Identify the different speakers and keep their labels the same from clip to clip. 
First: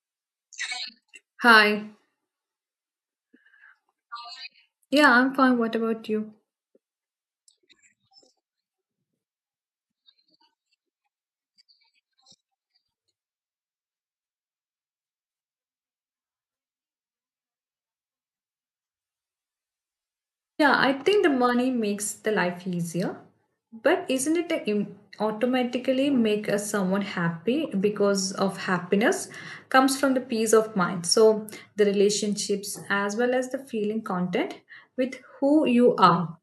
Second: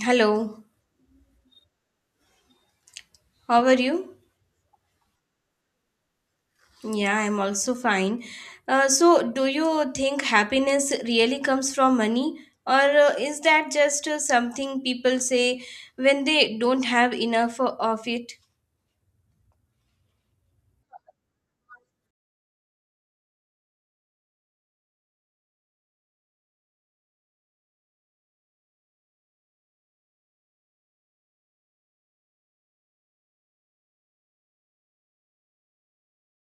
Speaker 1: Hello,
Speaker 2: Hi.
Speaker 1: how are you?
Speaker 2: Yeah, I'm fine. What about you?
Speaker 1: Yeah, I'm also fine. So, do you think happiness really comes from money, or is that just something people say when they don't have enough of it?
Speaker 2: Yeah, I think the money makes the life easier, but isn't it a automatically make us someone happy because of happiness comes from the peace of mind. So the relationships as well as the feeling content with who you are.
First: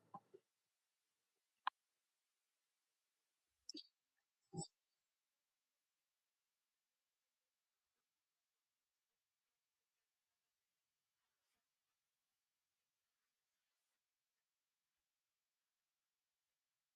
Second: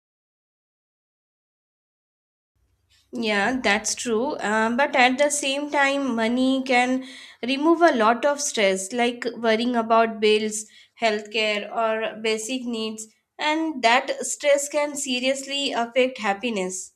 Speaker 1: Yeah, that's true. But at the same time, money can remove a lot of stress, like worrying about bills, healthcare, or basic needs, and that stress can seriously affect happiness.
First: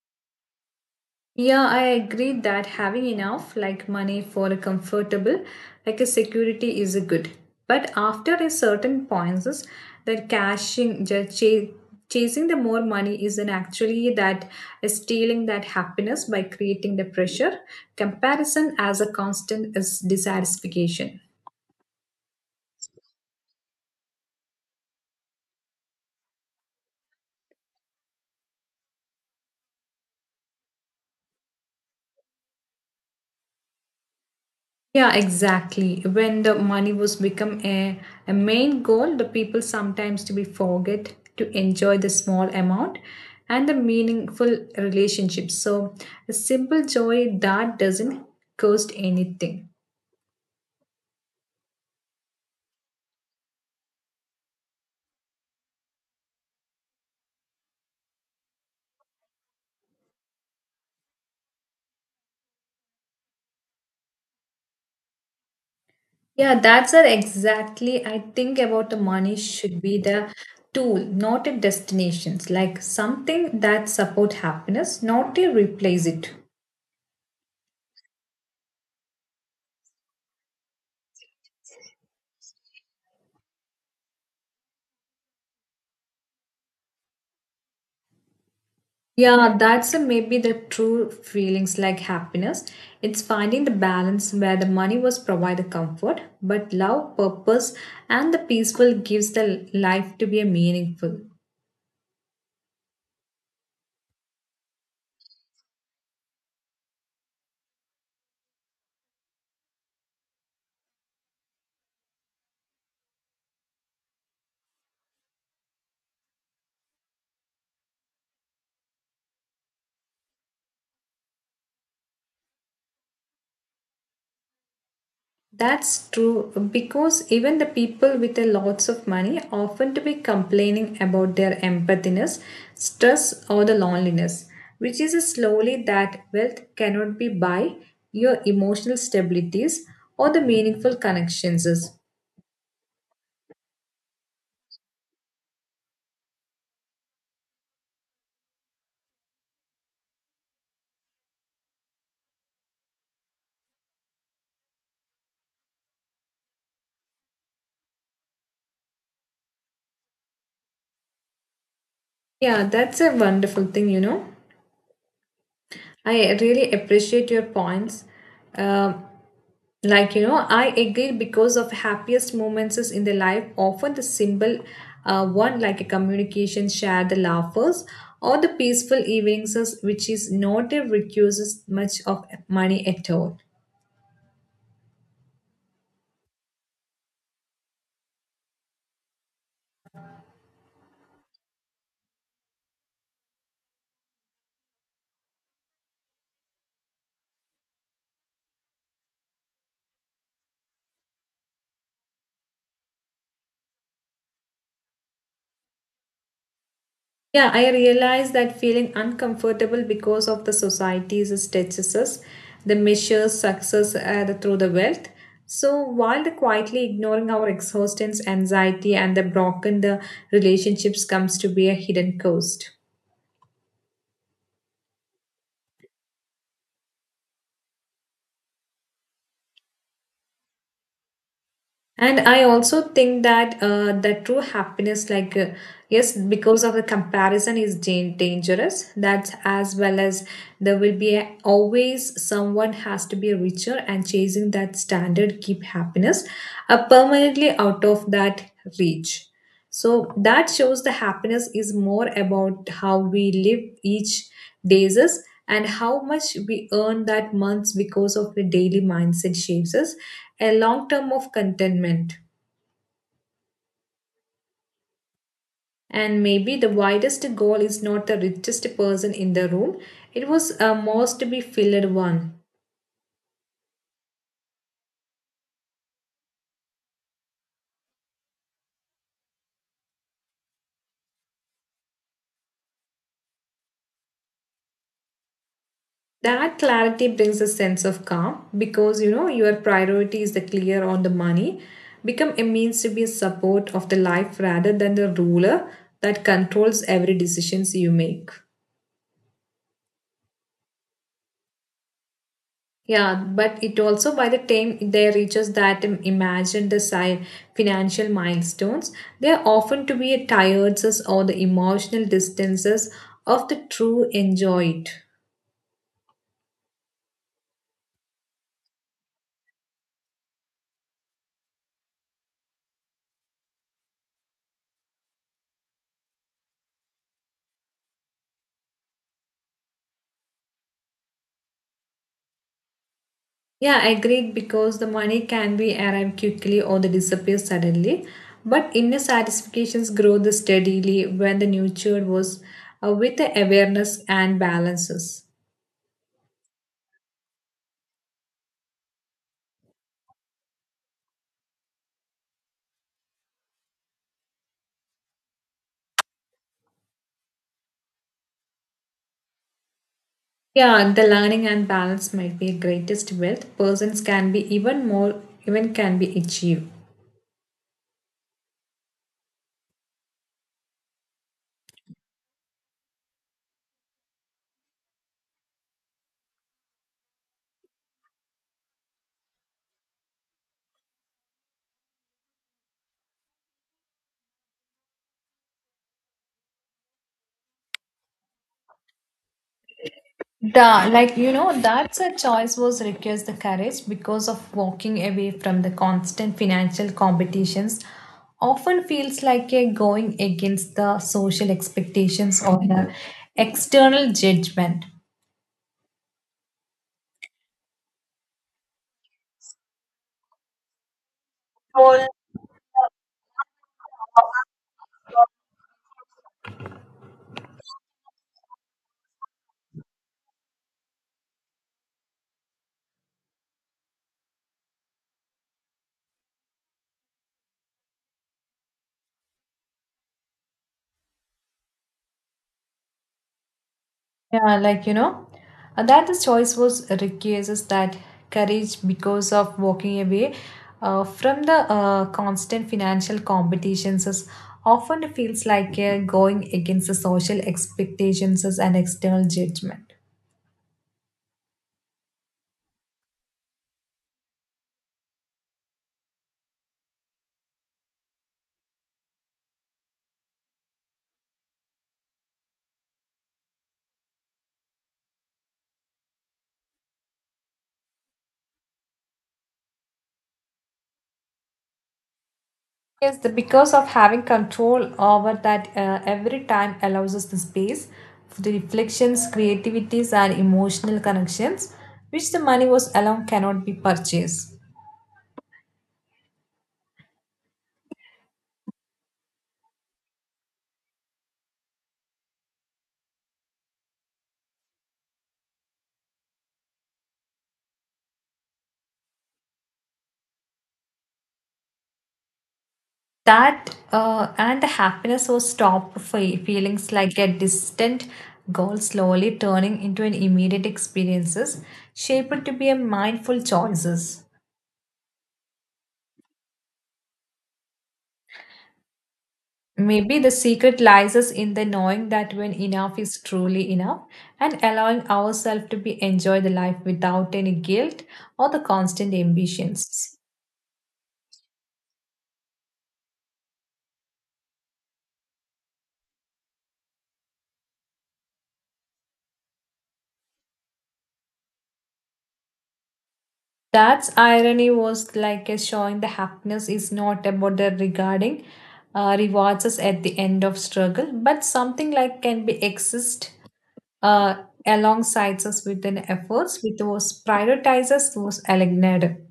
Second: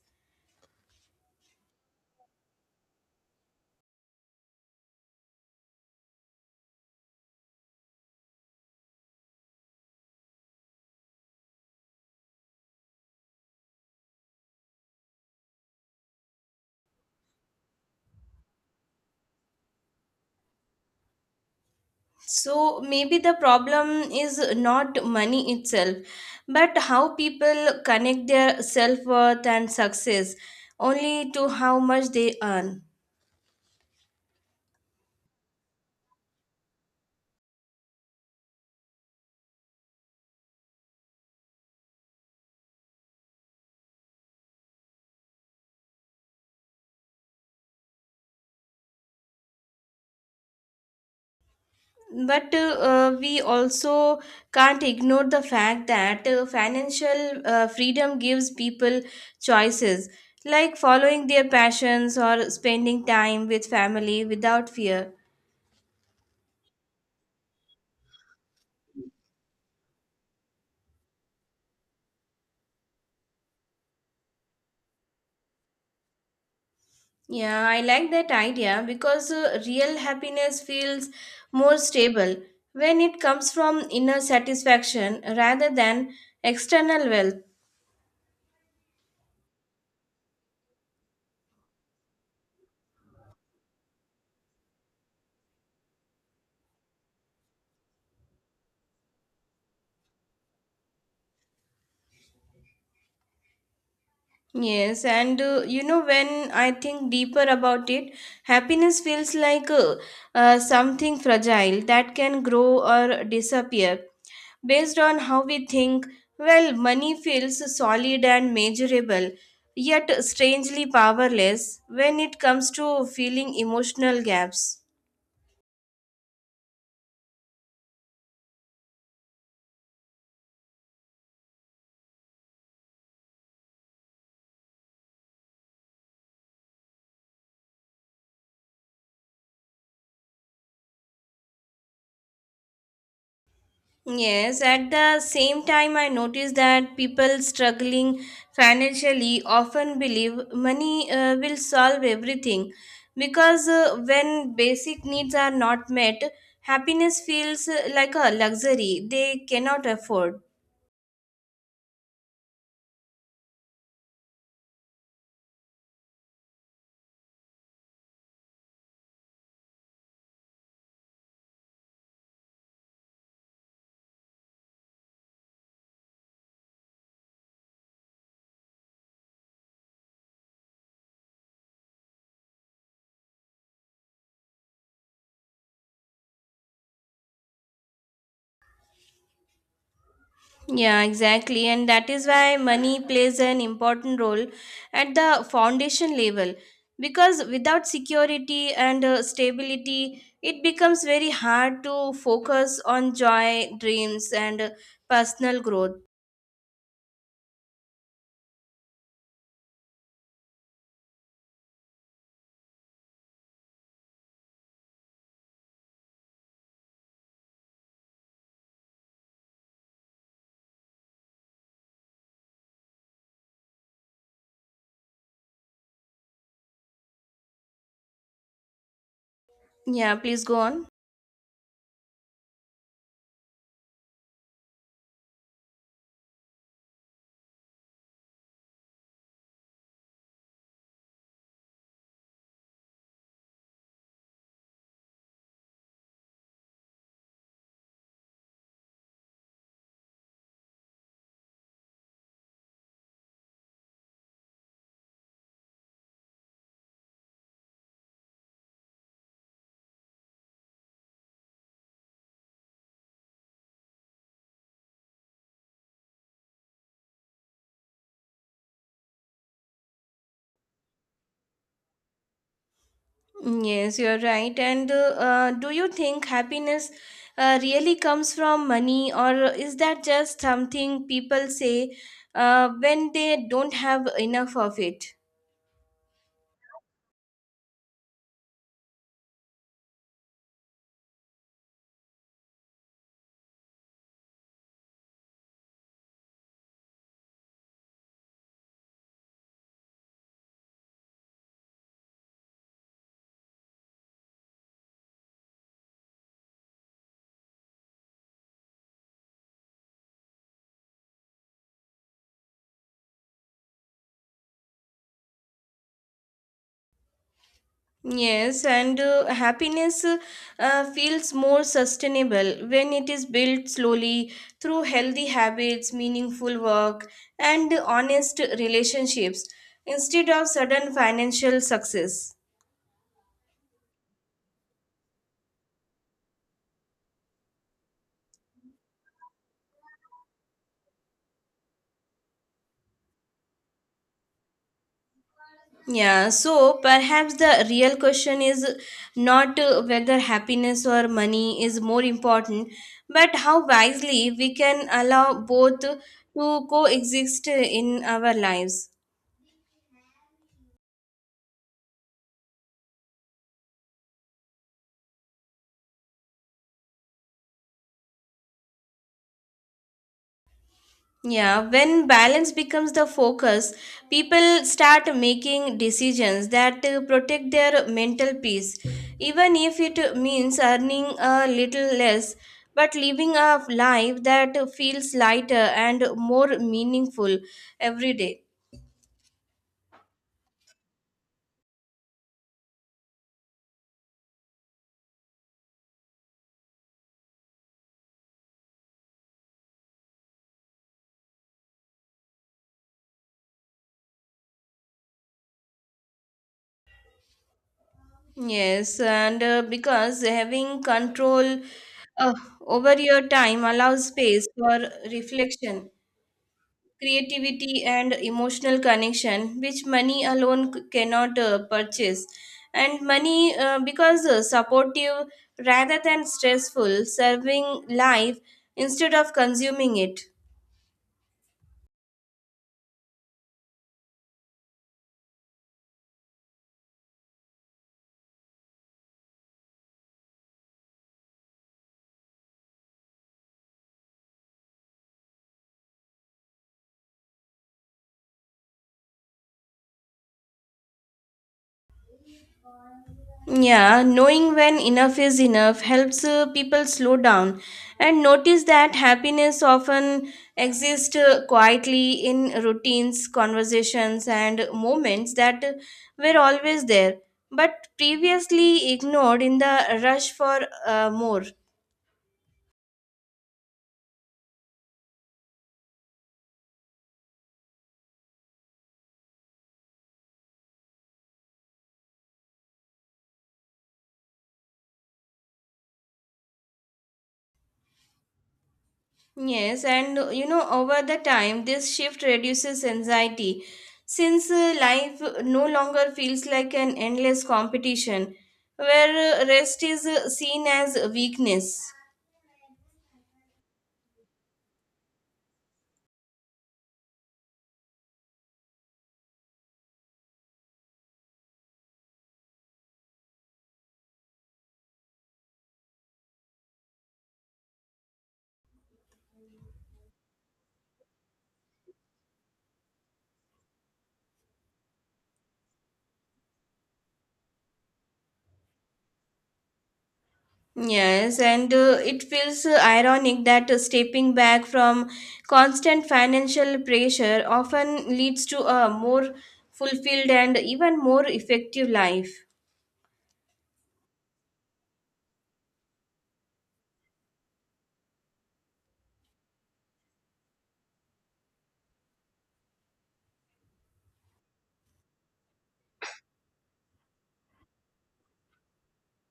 Speaker 2: Yeah, I agree that having enough, like money for a comfortable, like a security is a good. But after a certain points, is that cashing, chasing the more money is an actually that is stealing that happiness by creating the pressure. Comparison as a constant is dissatisfaction.
Speaker 1: So maybe the problem is not money itself, but how people connect their self worth and success only to how much they earn.
Speaker 2: Yeah, exactly. When the money was become a main goal, the people sometimes to be forget to enjoy the small amount and the meaningful relationship. So a simple joy that doesn't cost anything.
Speaker 1: But we also can't ignore the fact that financial freedom gives people choices like following their passions or spending time with family without fear.
Speaker 2: Yeah, that's it exactly. I think about the money should be the tool, not a destination, like something that support happiness, not to replace it.
Speaker 1: Yeah, I like that idea because real happiness feels more stable when it comes from inner satisfaction rather than external wealth.
Speaker 2: Yeah, that's a maybe the true feelings like happiness. It's finding the balance where the money was provide the comfort, but love, purpose, and the peaceful gives the life to be a meaningful.
Speaker 1: Yes, and when I think deeper about it, happiness feels like something fragile that can grow or disappear based on how we think. Well, money feels solid and measurable, yet strangely powerless when it comes to filling emotional gaps.
Speaker 2: That's true because even the people with a lots of money often to be complaining about their empathiness, stress, or the loneliness, which is slowly that wealth cannot be buy your emotional stabilities or the meaningful connections.
Speaker 1: Yes, at the same time, I notice that people struggling financially often believe money will solve everything, because when basic needs are not met, happiness feels like a luxury they cannot afford.
Speaker 2: Yeah, that's a wonderful thing, you know. I really appreciate your points. Um, like, you know, I agree because of happiest moments is in the life, often the symbol one like a communication share the laughers or the peaceful evenings which is not a requires much of money at all.
Speaker 1: Yeah, exactly. And that is why money plays an important role at the foundation level. Because without security and stability, it becomes very hard to focus on joy, dreams, and personal growth.
Speaker 2: Yeah, I realize that feeling uncomfortable because of the society's statistics, the measures success through the wealth. So while the quietly ignoring our exhaustions, anxiety, and the broken the relationships comes to be a hidden cost.
Speaker 1: Yeah, please go on.
Speaker 2: And I also think that the true happiness, like, yes, because of the comparison is dangerous. That's as well as there will be a, always someone has to be richer and chasing that standard keep happiness permanently out of that reach. So that shows the happiness is more about how we live each days us and how much we earn that months because of the daily mindset shapes us a long term of contentment. And maybe the widest goal is not the richest person in the room, it was a most to be filled one.
Speaker 1: Mm, yes, you're right. And Do you think happiness really comes from money, or is that just something people say when they don't have enough of it?
Speaker 2: That clarity brings a sense of calm because you know your priority is the clear on the money become a means to be a support of the life rather than the ruler that controls every decisions you make. Yeah, but it also by the time they reaches that imagined the financial milestones, they are often to be a tiredness or the emotional distances of the true enjoyed.
Speaker 1: Yes, and happiness feels more sustainable when it is built slowly through healthy habits, meaningful work, and honest relationships instead of sudden financial success.
Speaker 2: Yeah, I agreed because the money can be arrived quickly or they disappear suddenly. But inner satisfactions grow the steadily when the nurtured was with the awareness and balances.
Speaker 1: Yeah, so perhaps the real question is not whether happiness or money is more important, but how wisely we can allow both to coexist in our lives.
Speaker 2: Yeah, the learning and balance might be greatest wealth. Persons can be even more, even can be achieved.
Speaker 1: Yeah, when balance becomes the focus, people start making decisions that protect their mental peace, even if it means earning a little less, but living a life that feels lighter and more meaningful every day.
Speaker 2: Da, like you know, that's a choice was requires the courage because of walking away from the constant financial competitions often feels like a going against the social expectations or the external judgment.
Speaker 1: Yes, and because having control uh, over your time allows space for reflection, creativity, and emotional connection, which money alone cannot purchase, and money because supportive rather than stressful, serving life instead of consuming it.
Speaker 2: Yeah, like you know, that the choice was requires that courage because of walking away from the constant financial competitions is often feels like going against the social expectations and external judgment.
Speaker 1: Yeah, knowing when enough is enough helps people slow down and notice that happiness often exists quietly in routines, conversations, and moments that were always there but previously ignored in the rush for more.
Speaker 2: Yes, the, because of having control over that every time allows us the space for the reflections, creativities, and emotional connections, which the money was alone cannot be purchased.
Speaker 1: Yes, and over the time, this shift reduces anxiety, since life no longer feels like an endless competition where rest is seen as weakness.
Speaker 2: That and the happiness or stop feelings like a distant goal slowly turning into an immediate experiences shaped to be a mindful choices. Maybe the secret lies us in the knowing that when enough is truly enough and allowing ourselves to be enjoy the life without any guilt or the constant ambitions.
Speaker 1: Yes, and it feels ironic that stepping back from constant financial pressure often leads to a more fulfilled and even more effective life.
Speaker 2: That's irony was like a showing the happiness is not about the regarding rewards us at the end of struggle, but something like can be exist uh, alongside us within efforts with those prioritizers those aligned.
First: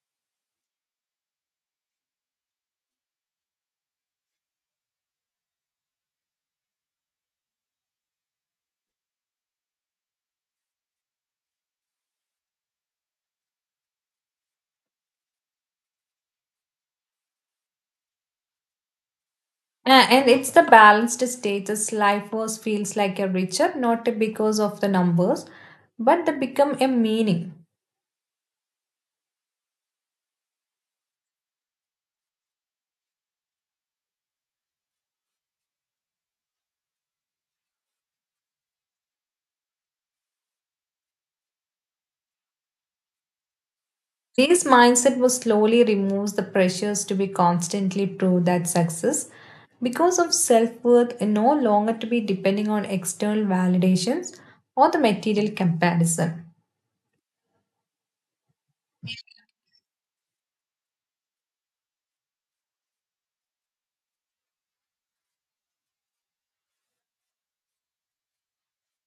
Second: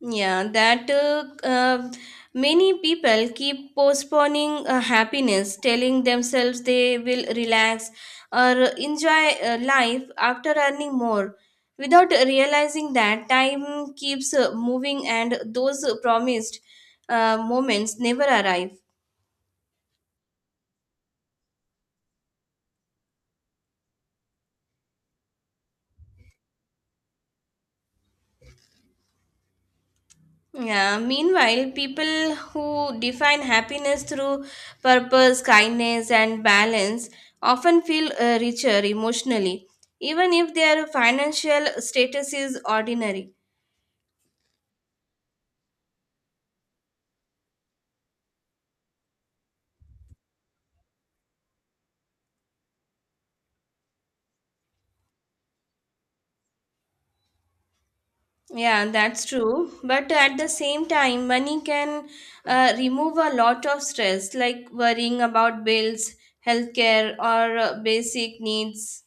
Speaker 1: Yeah, that many people keep postponing happiness, telling themselves they will relax or enjoy life after earning more, without realizing that time keeps moving and those promised moments never arrive.
Speaker 2: And it's the balanced status life was feels like a richer, not because of the numbers, but they become a meaning.
Speaker 1: Yeah, meanwhile, people who define happiness through purpose, kindness, and balance often feel richer emotionally, even if their financial status is ordinary.
Speaker 2: This mindset will slowly remove the pressures to be constantly prove that success because of self-worth and no longer to be depending on external validations or the material comparison.
Speaker 1: Yeah, that's true. But at the same time, money can remove a lot of stress, like worrying about bills, healthcare, or basic needs.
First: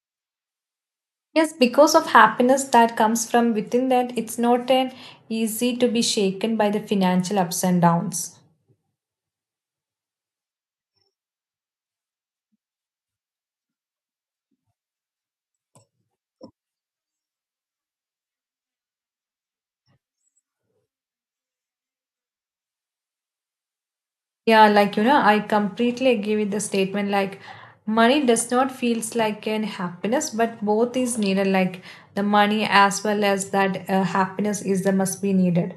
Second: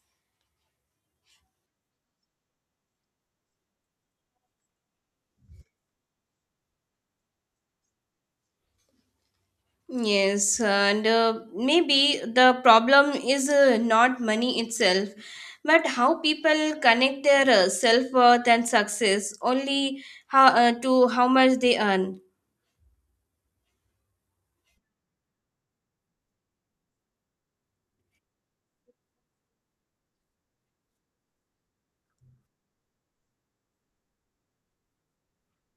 Speaker 2: Yes, because of happiness that comes from within that it's not an easy to be shaken by the financial ups and downs.
Speaker 1: Yes, and maybe the problem is not money itself, but how people connect their self-worth and success only how to how much they earn.
Speaker 2: Yeah, like you know, I completely agree with the statement like money does not feels like an happiness, but both is needed like the money as well as that happiness is the must be needed.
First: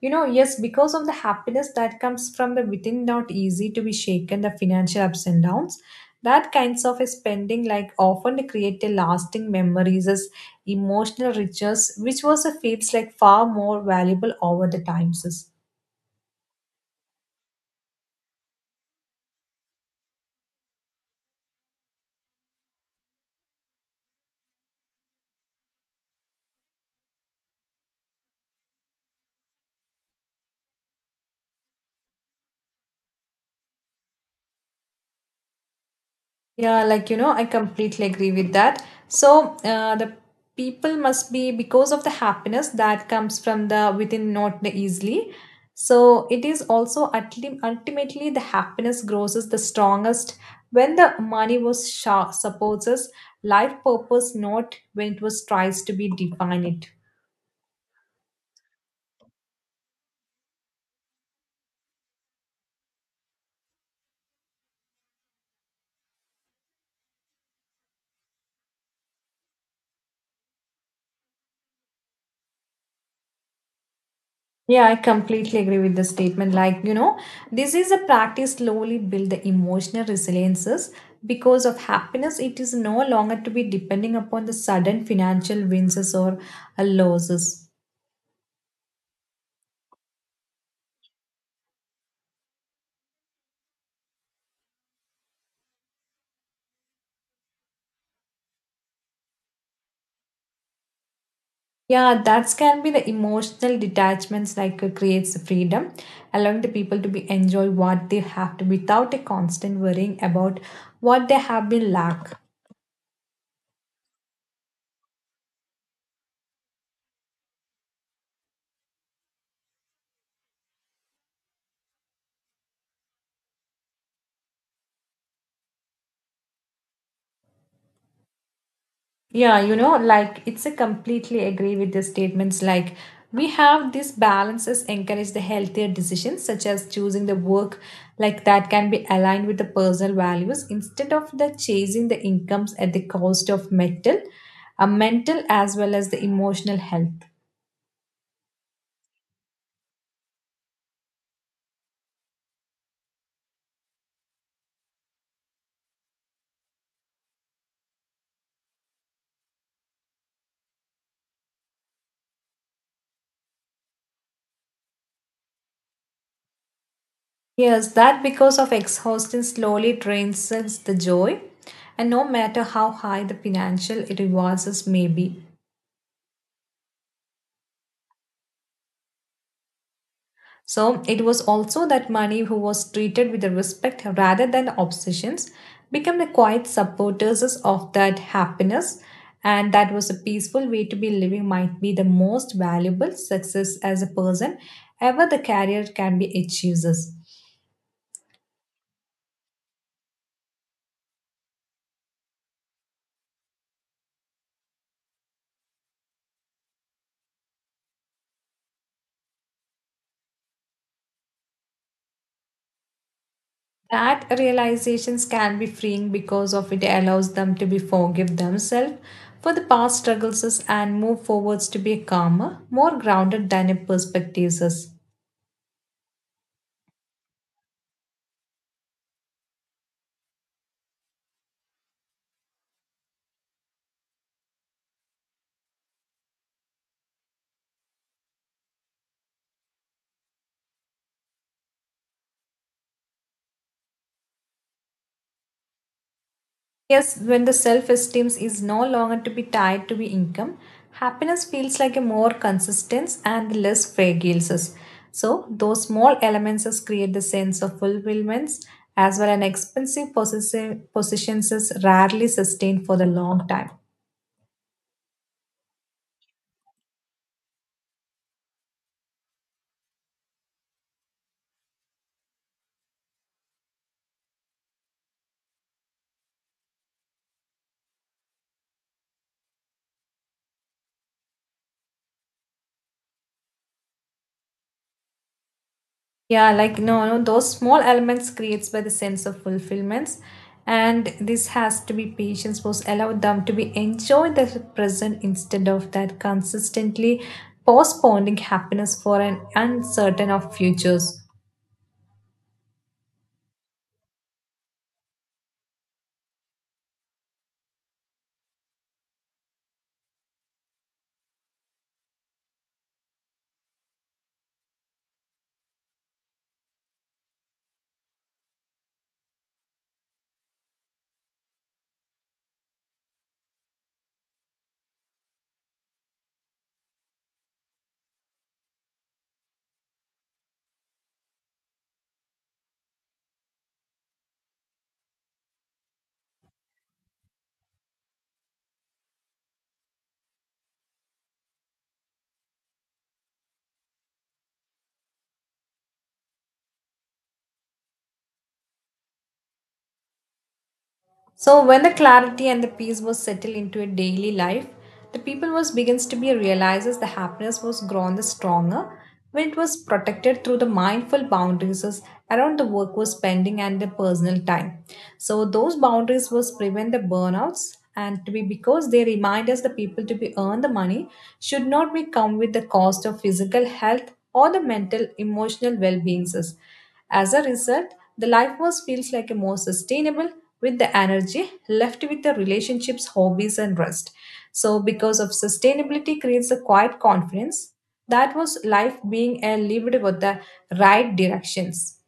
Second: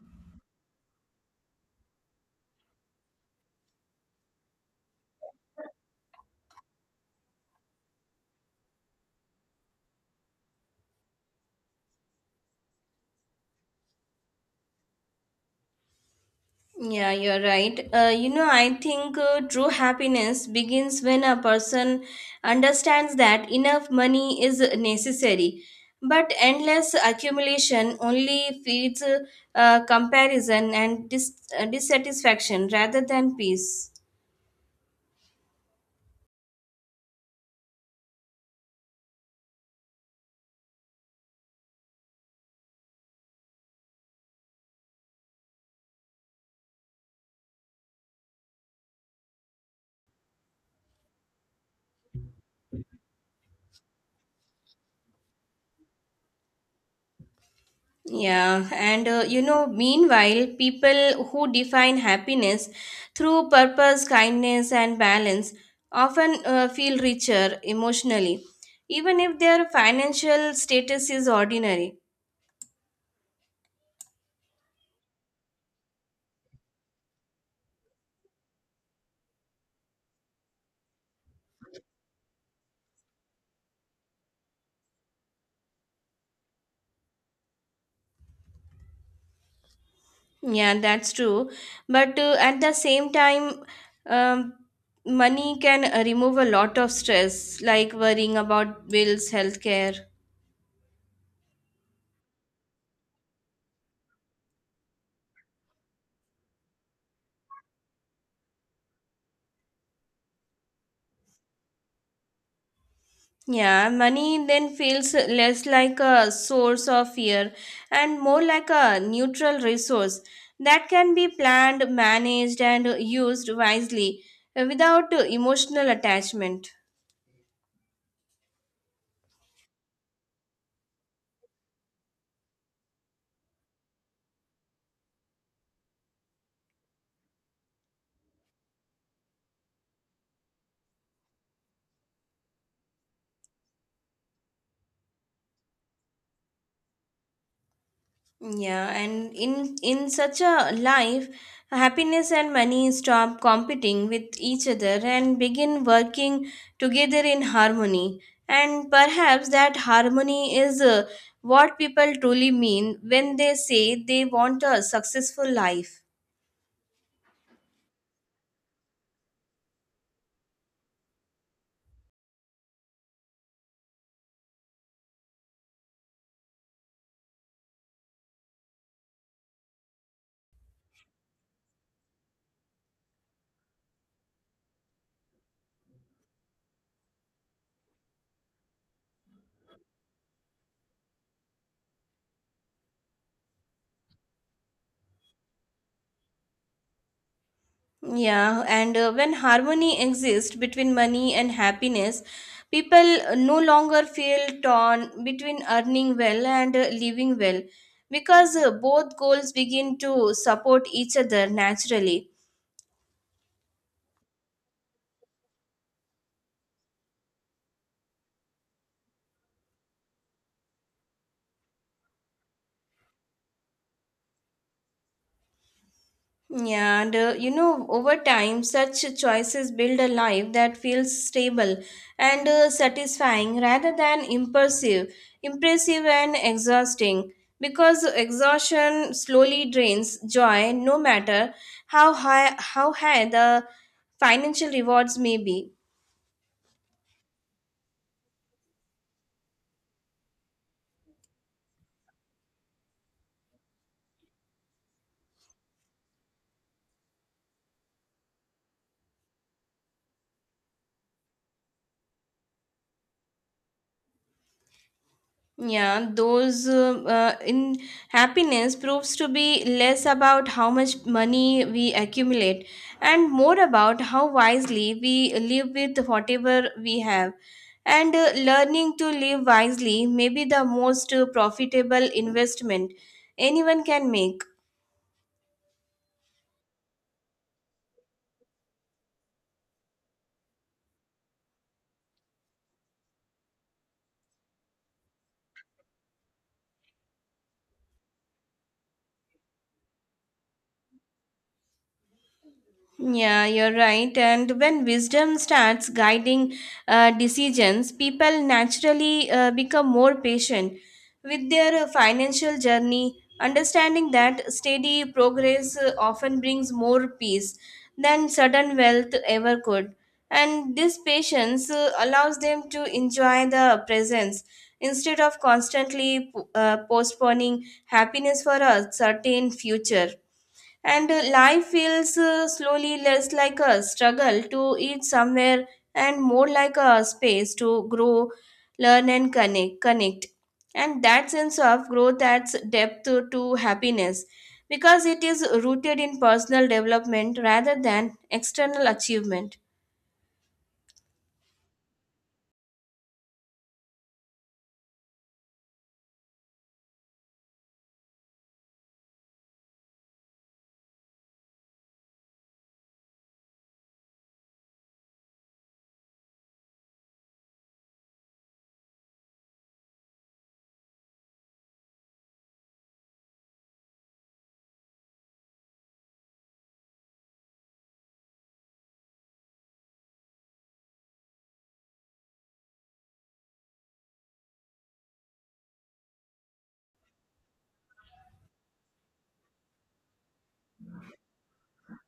Speaker 2: You know, yes, because of the happiness that comes from the within not easy to be shaken the financial ups and downs. That kinds of a spending like often create a lasting memories as emotional riches, which was a feels like far more valuable over the times.
Speaker 1: Yeah, you're right. I think true happiness begins when a person understands that enough money is necessary, but endless accumulation only feeds comparison and dissatisfaction rather than peace.
Speaker 2: Yeah, like you know, I completely agree with that. So the people must be because of the happiness that comes from the within, not the easily. So it is also ultimately the happiness grows is the strongest when the money was sha supports us life purpose, not when it was tries to be divine it.
Speaker 1: Yeah, and meanwhile, people who define happiness through purpose, kindness, and balance often feel richer emotionally, even if their financial status is ordinary.
Speaker 2: Yeah, I completely agree with the statement. Like, you know, this is a practice slowly build the emotional resiliences because of happiness. It is no longer to be depending upon the sudden financial wins or losses.
Speaker 1: Yeah, that's true. But at the same time, um, money can remove a lot of stress, like worrying about bills, healthcare.
Speaker 2: Yeah, that can be the emotional detachments like creates freedom, allowing the people to be enjoy what they have to without a constant worrying about what they have been lack.
Speaker 1: Yeah, money then feels less like a source of fear and more like a neutral resource that can be planned, managed, and used wisely without emotional attachment.
Speaker 2: Yeah, you know, like it's a completely agree with the statements like we have these balances encourage the healthier decisions such as choosing the work like that can be aligned with the personal values instead of the chasing the incomes at the cost of mental, a mental as well as the emotional health.
Speaker 1: Yeah, and in such a life, happiness and money stop competing with each other and begin working together in harmony. And perhaps that harmony is what people truly mean when they say they want a successful life.
Speaker 2: Yes, that because of exhaustion slowly drains us the joy, and no matter how high the financial rewards may be, so it was also that Mani, who was treated with respect rather than obsessions, became the quiet supporters of that happiness, and that was a peaceful way to be living might be the most valuable success as a person ever the career can be achieved.
Speaker 1: Yeah, and when harmony exists between money and happiness, people no longer feel torn between earning well and living well, because both goals begin to support each other naturally.
Speaker 2: That realizations can be freeing because of it allows them to be forgive themselves for the past struggles and move forwards to be calmer, more grounded than a perspectives.
Speaker 1: Yeah, and over time, such choices build a life that feels stable and satisfying rather than impulsive, impressive, and exhausting. Because exhaustion slowly drains joy, no matter how high the financial rewards may be.
Speaker 2: Yes, when the self esteem is no longer to be tied to the income, happiness feels like a more consistent and less fragile. So those small elements is create the sense of fulfillment as well an expensive possessions is rarely sustained for the long time.
Speaker 1: Yeah, those in happiness proves to be less about how much money we accumulate and more about how wisely we live with whatever we have. And learning to live wisely may be the most profitable investment anyone can make.
Speaker 2: Yeah, like no, no, those small elements creates by the sense of fulfillments, and this has to be patience was allow them to be enjoy the present instead of that consistently postponing happiness for an uncertain of futures.
Speaker 1: Yeah, you're right. And when wisdom starts guiding decisions, people naturally become more patient with their financial journey, understanding that steady progress often brings more peace than sudden wealth ever could. And this patience allows them to enjoy the presence instead of constantly postponing happiness for a certain future, and life feels slowly less like a struggle to eat somewhere and more like a space to grow, learn, and connect, and that sense of growth adds depth to happiness, because it is rooted in personal development rather than external achievement.
Speaker 2: So when the clarity and the peace was settled into a daily life, the people was begins to be realizes the happiness was grown the stronger when it was protected through the mindful boundaries as around the work was spending and the personal time. So those boundaries was prevent the burnouts and to be because they remind us the people to be earn the money should not be come with the cost of physical health or the mental emotional well-being. As a result, the life was feels like a more sustainable with the energy left with the relationships, hobbies, and rest. So, because of sustainability creates a quiet confidence that was life being a lived with the right directions.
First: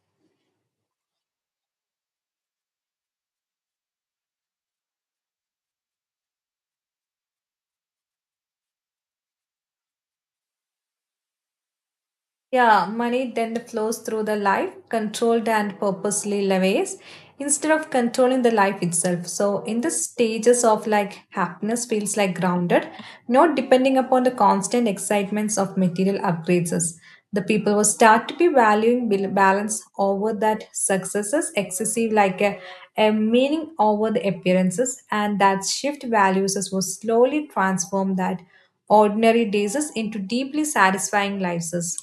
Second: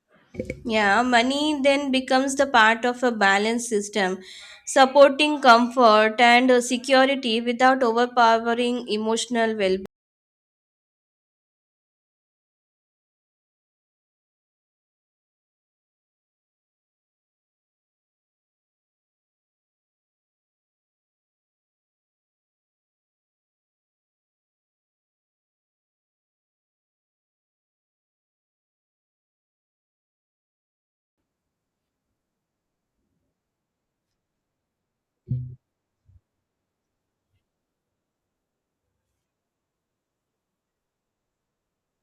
Speaker 1: Yeah, money then becomes the part of a balanced system, supporting comfort and security without overpowering emotional well.
Speaker 2: Yeah, money then flows through the life, controlled and purposely ways, instead of controlling the life itself. So, in the stages of like happiness, feels like grounded, not depending upon the constant excitements of material upgrades. Us. The people will start to be valuing balance over that successes, excessive like a meaning over the appearances, and that shift values us will slowly transform that ordinary days us into deeply satisfying lives. Us.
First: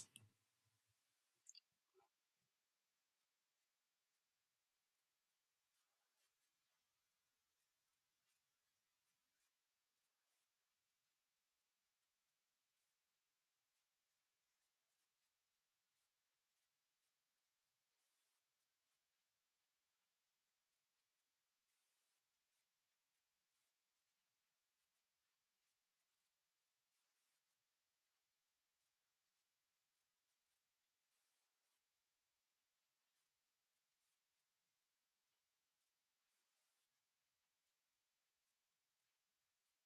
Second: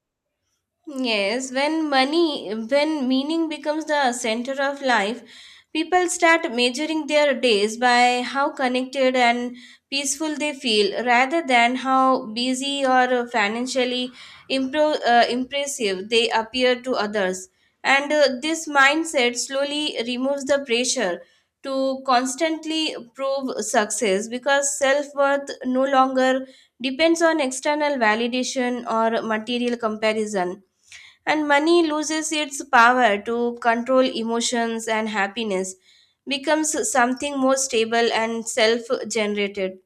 Speaker 1: Yes, when meaning becomes the center of life, people start measuring their days by how connected and peaceful they feel rather than how busy or financially impressive they appear to others. And this mindset slowly removes the pressure to constantly prove success, because self worth no longer depends on external validation or material comparison, and money loses its power to control emotions, and happiness becomes something more stable and self generated.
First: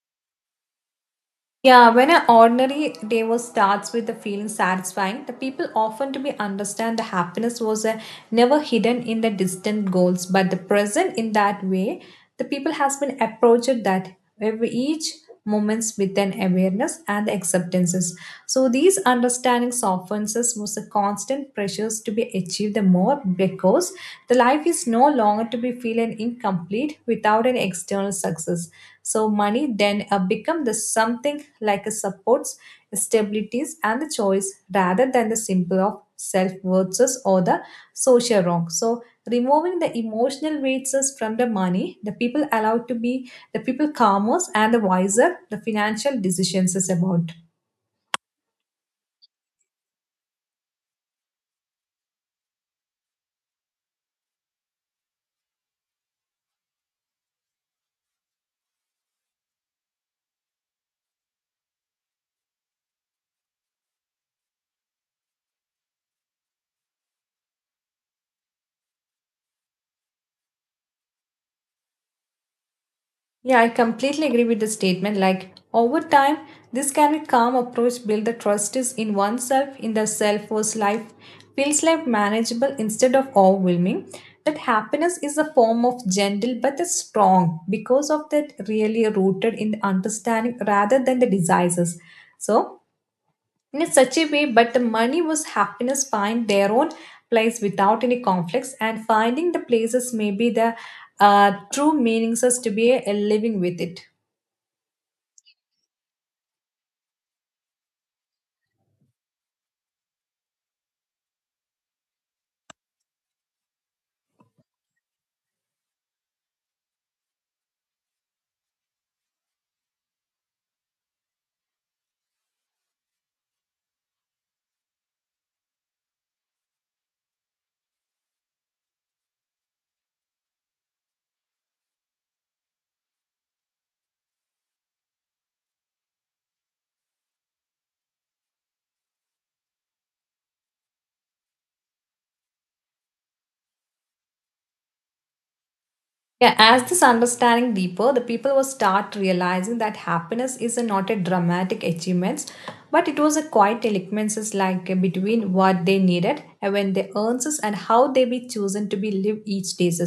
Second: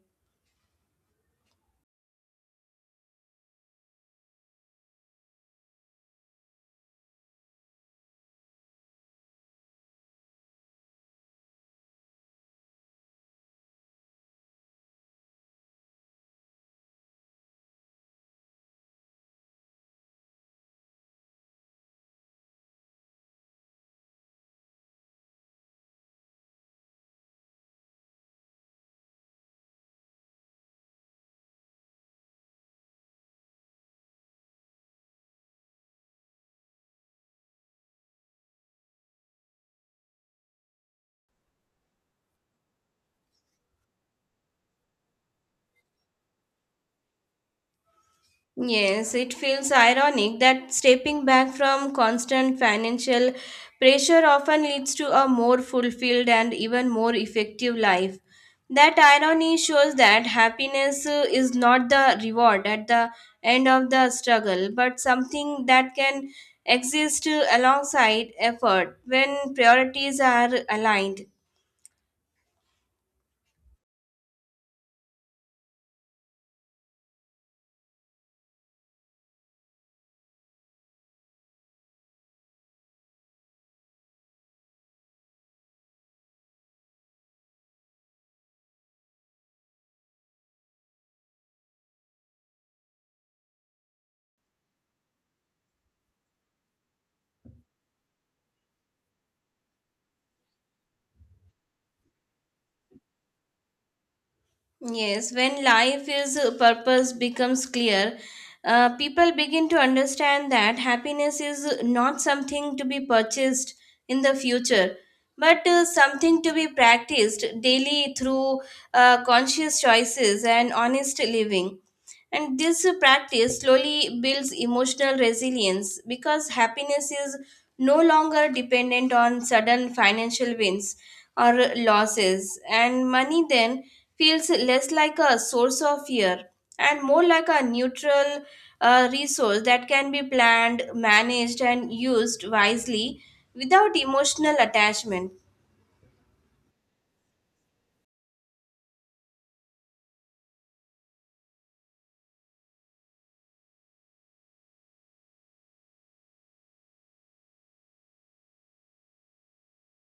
Speaker 2: Yeah, when an ordinary day was starts with the feeling satisfying, the people often to be understand the happiness was never hidden in the distant goals, but the present in that way, the people has been approached that every each moments with an awareness and the acceptances. So these understanding softens us was a constant pressures to be achieved the more because the life is no longer to be feeling incomplete without an external success, so money then become the something like a supports, stabilities and the choice rather than the symbol of self worths or the social wrong. So removing the emotional weights from the money, the people allowed to be the people calmer and the wiser the financial decisions is about.
Speaker 1: Yes, it feels ironic that stepping back from constant financial pressure often leads to a more fulfilled and even more effective life. That irony shows that happiness is not the reward at the end of the struggle, but something that can exist alongside effort when priorities are aligned.
Speaker 2: Yeah, I completely agree with the statement. Like over time, this can be calm approach build the trust is in oneself in the self was life feels like manageable instead of overwhelming. That happiness is a form of gentle but a strong because of that really rooted in the understanding rather than the desires. So in such a way but the money was happiness find their own place without any conflicts and finding the places may be the true meanings us to be a living with it.
Speaker 1: Yes, when life is purpose becomes clear, people begin to understand that happiness is not something to be purchased in the future, but something to be practiced daily through conscious choices and honest living. And this practice slowly builds emotional resilience, because happiness is no longer dependent on sudden financial wins or losses, and money then feels less like a source of fear and more like a neutral resource that can be planned, managed, and used wisely without emotional attachment.
Speaker 2: Yeah, as this understanding deeper, the people will start realizing that happiness is not a dramatic achievements, but it was a quiet eloquences like between what they needed and when they earns is and how they be chosen to be live each days.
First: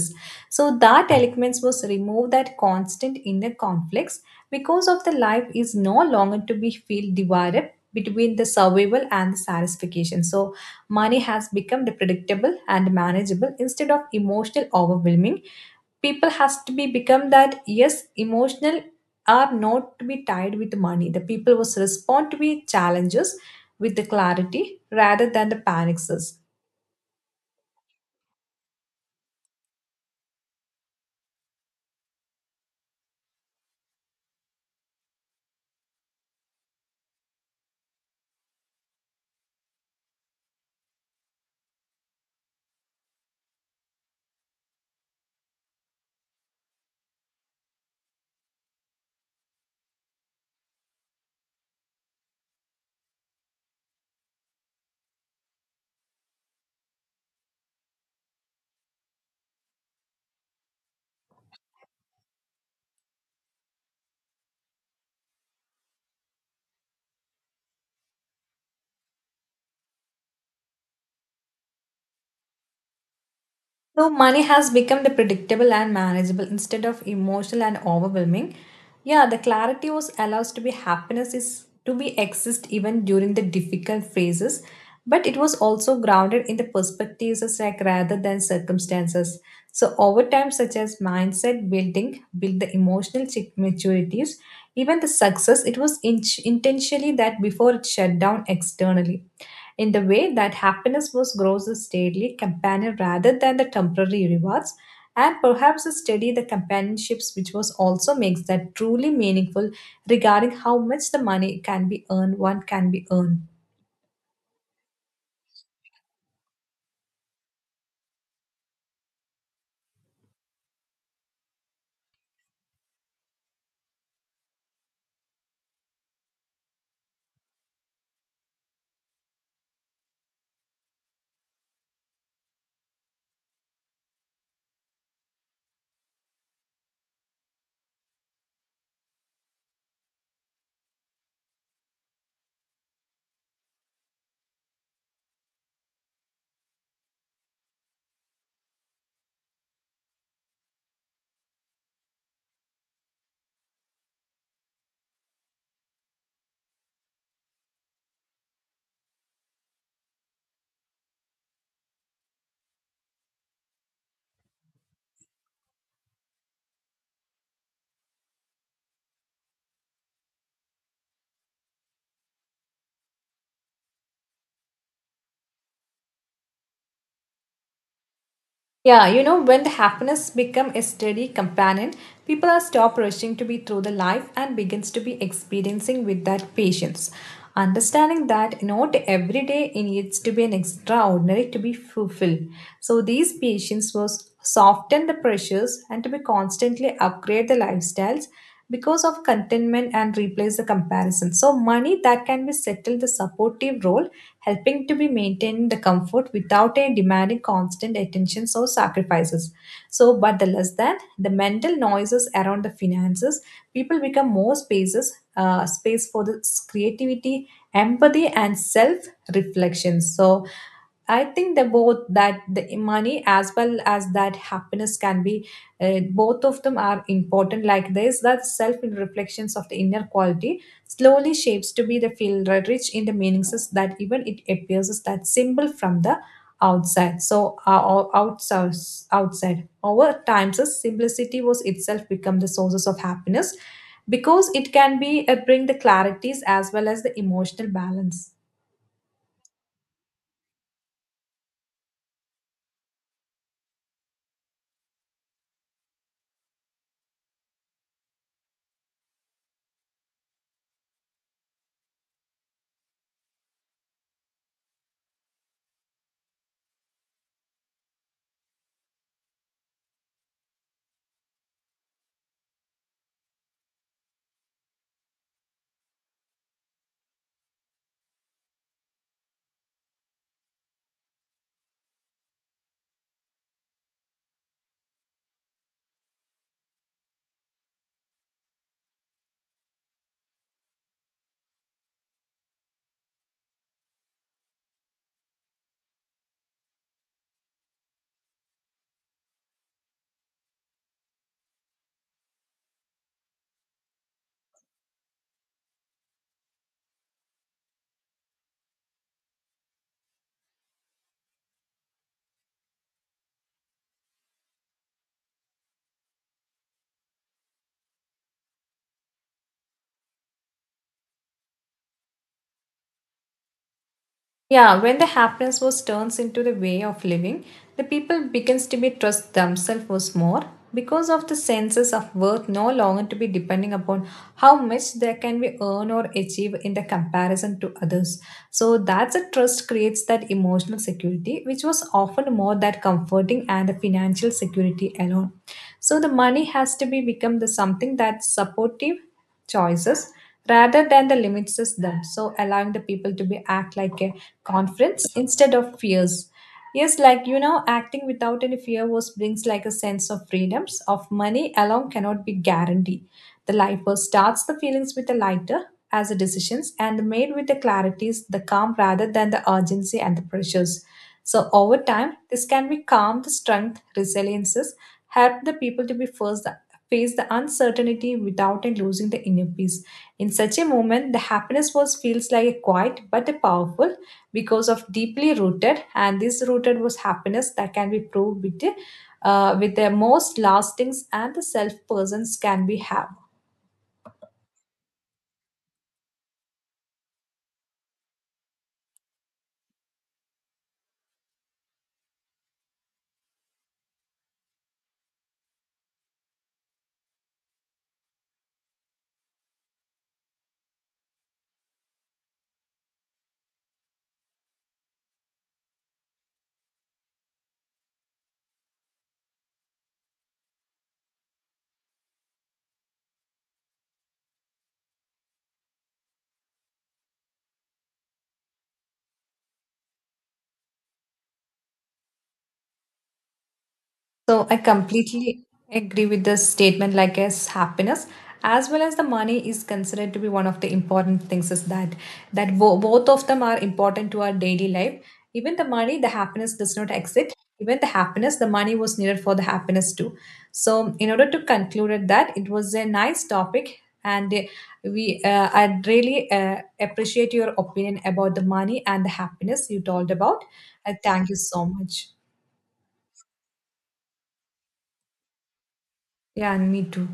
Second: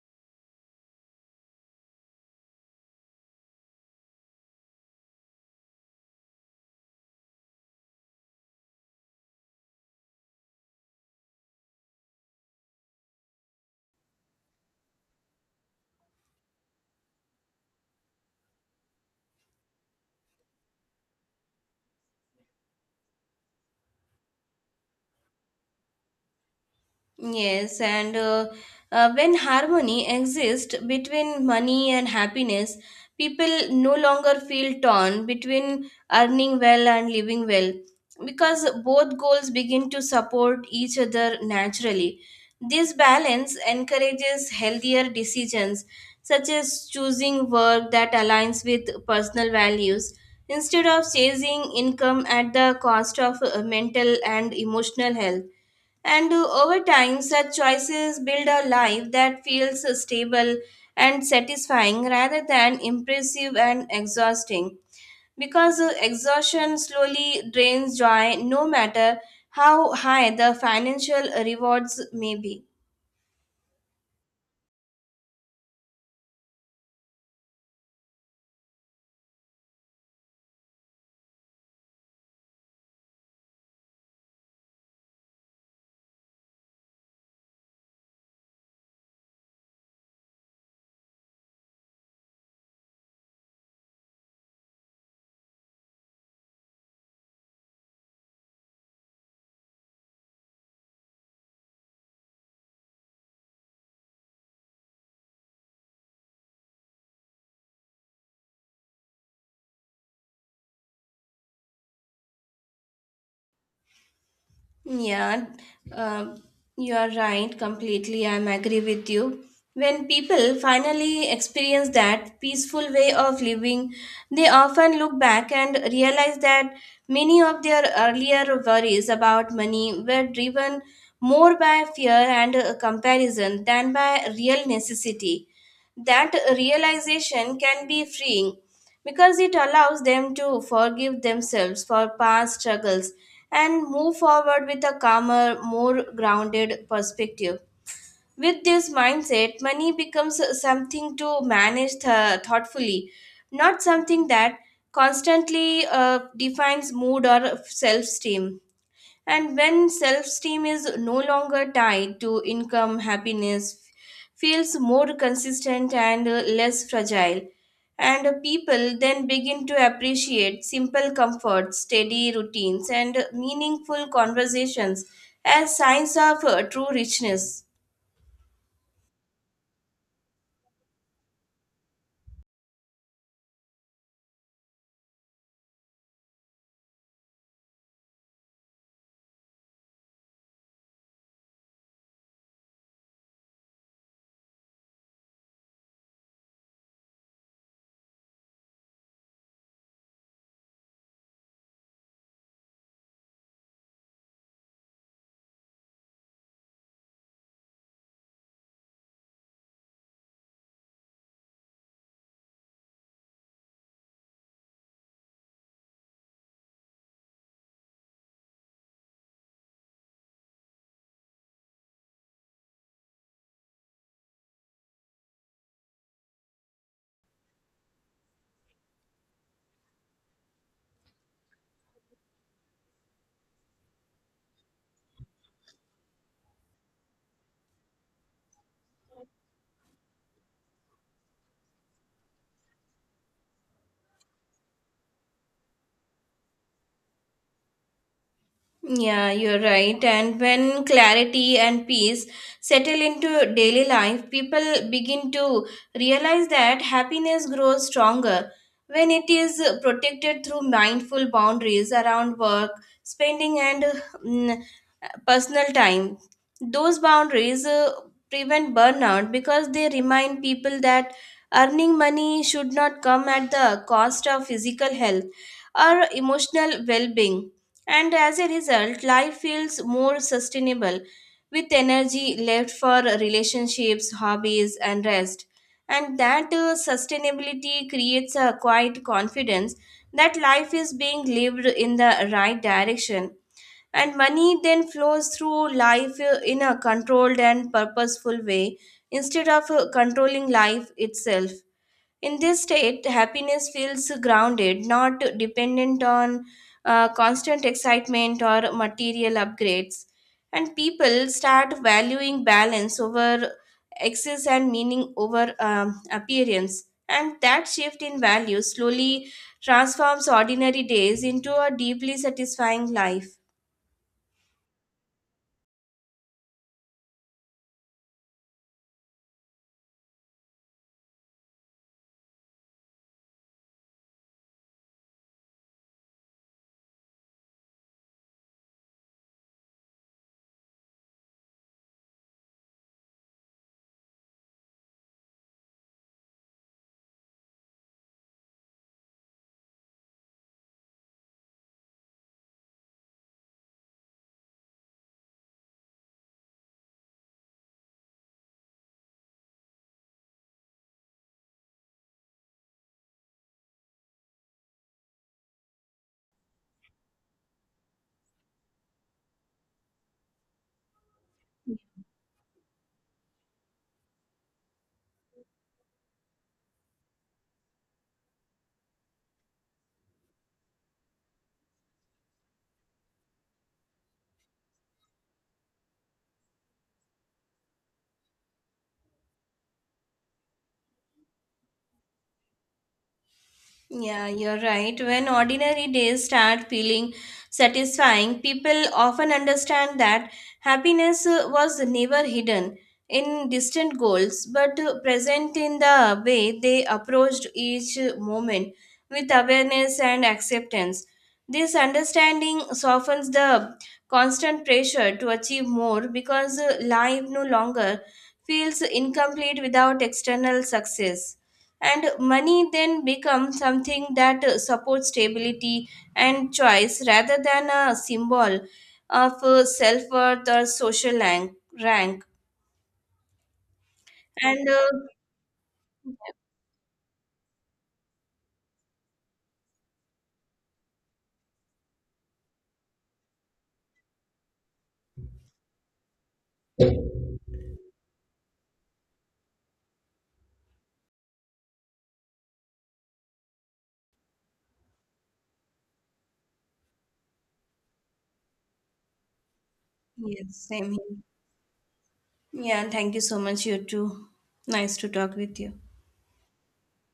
Speaker 2: So that eloquence was remove that constant inner conflicts because of the life is no longer to be feel divided between the survival and the satisfaction. So money has become the predictable and manageable instead of emotional overwhelming, people has to be become that yes emotional are not to be tied with money, the people was respond to be challenges with the clarity rather than the panics.
Speaker 1: Yes, and when harmony exists between money and happiness, people no longer feel torn between earning well and living well, because both goals begin to support each other naturally. This balance encourages healthier decisions, such as choosing work that aligns with personal values instead of chasing income at the cost of mental and emotional health. And over time, such choices build a life that feels stable and satisfying rather than impressive and exhausting. Because exhaustion slowly drains joy, no matter how high the financial rewards may be.
Speaker 2: So money has become the predictable and manageable instead of emotional and overwhelming. Yeah, the clarity was allows to be happiness is to be exist even during the difficult phases, but it was also grounded in the perspectives as like rather than circumstances. So over time, such as mindset building, build the emotional maturities, even the success. It was intentionally that before it shut down externally in the way that happiness was grows a steady companion rather than the temporary rewards and perhaps a study the companionships which was also makes that truly meaningful regarding how much the money can be earned, one can be earned.
Speaker 1: Yeah, um, you are right completely. I'm agree with you. When people finally experience that peaceful way of living, they often look back and realize that many of their earlier worries about money were driven more by fear and comparison than by real necessity. That realization can be freeing, because it allows them to forgive themselves for past struggles and move forward with a calmer, more grounded perspective. With this mindset, money becomes something to manage thoughtfully, not something that constantly defines mood or self esteem. And when self esteem is no longer tied to income, happiness feels more consistent and less fragile. And people then begin to appreciate simple comforts, steady routines, and meaningful conversations as signs of true richness.
Speaker 2: Yeah, you know, when the happiness become a steady companion, people are stop rushing to be through the life and begins to be experiencing with that patience. Understanding that not every day it needs to be an extraordinary to be fulfilled. So these patience was soften the pressures and to be constantly upgrade the lifestyles because of contentment and replace the comparison. So money that can be settled the supportive role, helping to be maintain the comfort without a demanding constant attention or sacrifices. So, but the less than the mental noises around the finances, people become more spaces, space for the creativity, empathy, and self reflection. So, I think that both that the money as well as that happiness can be, both of them are important like this, that self reflections of the inner quality slowly shapes to be the field rich in the meanings that even it appears that simple from the outside. So outside, outside. Over time, the simplicity was itself become the sources of happiness because it can be, bring the clarities as well as the emotional balance.
Speaker 1: Yeah, you're right. And when clarity and peace settle into daily life, people begin to realize that happiness grows stronger when it is protected through mindful boundaries around work, spending, and mm, personal time. Those boundaries prevent burnout, because they remind people that earning money should not come at the cost of physical health or emotional well being, and as a result life feels more sustainable, with energy left for relationships, hobbies, and rest, and that sustainability creates a quiet confidence that life is being lived in the right direction, and money then flows through life in a controlled and purposeful way instead of controlling life itself. In this state, happiness feels grounded, not dependent on constant excitement or material upgrades. And people start valuing balance over excess and meaning over appearance. And that shift in value slowly transforms ordinary days into a deeply satisfying life.
Speaker 2: Yeah, when the happiness was turns into the way of living, the people begins to be trust themselves was more because of the senses of worth no longer to be depending upon how much they can be earn or achieve in the comparison to others. So that's a trust creates that emotional security, which was often more that comforting and the financial security alone. So the money has to be become the something that supportive choices rather than the limits is them. So allowing the people to be act like a conference instead of fears. Yes, like you know, acting without any fear was brings like a sense of freedoms of money alone cannot be guaranteed. The lifer starts the feelings with a lighter as a decisions and made with the clarities, the calm rather than the urgency and the pressures. So over time, this can be calm the strength, resiliences, help the people to be first face the uncertainty without and losing the inner peace. In such a moment, the happiness was feels like a quiet but a powerful because of deeply rooted, and this rooted was happiness that can be proved with the most lastings and the self persons can be have.
Speaker 1: Yeah, you're right. When ordinary days start feeling satisfying, people often understand that happiness was never hidden in distant goals, but present in the way they approached each moment with awareness and acceptance. This understanding softens the constant pressure to achieve more, because life no longer feels incomplete without external success, and money then becomes something that supports stability and choice rather than a symbol of self-worth or social rank.
Speaker 2: So I
Speaker 1: and uh,
Speaker 2: completely agree with the statement, like as happiness as well as the money is considered to be one of the important things, is that that both of them are important to our daily life. Even the money the happiness does not exist, even the happiness the money was needed for the happiness too. So in order to conclude it, that it was a nice topic, and we I really appreciate your opinion about the money and the happiness you told about.
Speaker 1: yes same
Speaker 2: I
Speaker 1: here.
Speaker 2: thank you so much.
Speaker 1: Yeah, thank you so much. You too. Nice to talk with you.
Speaker 2: Yeah, and me too.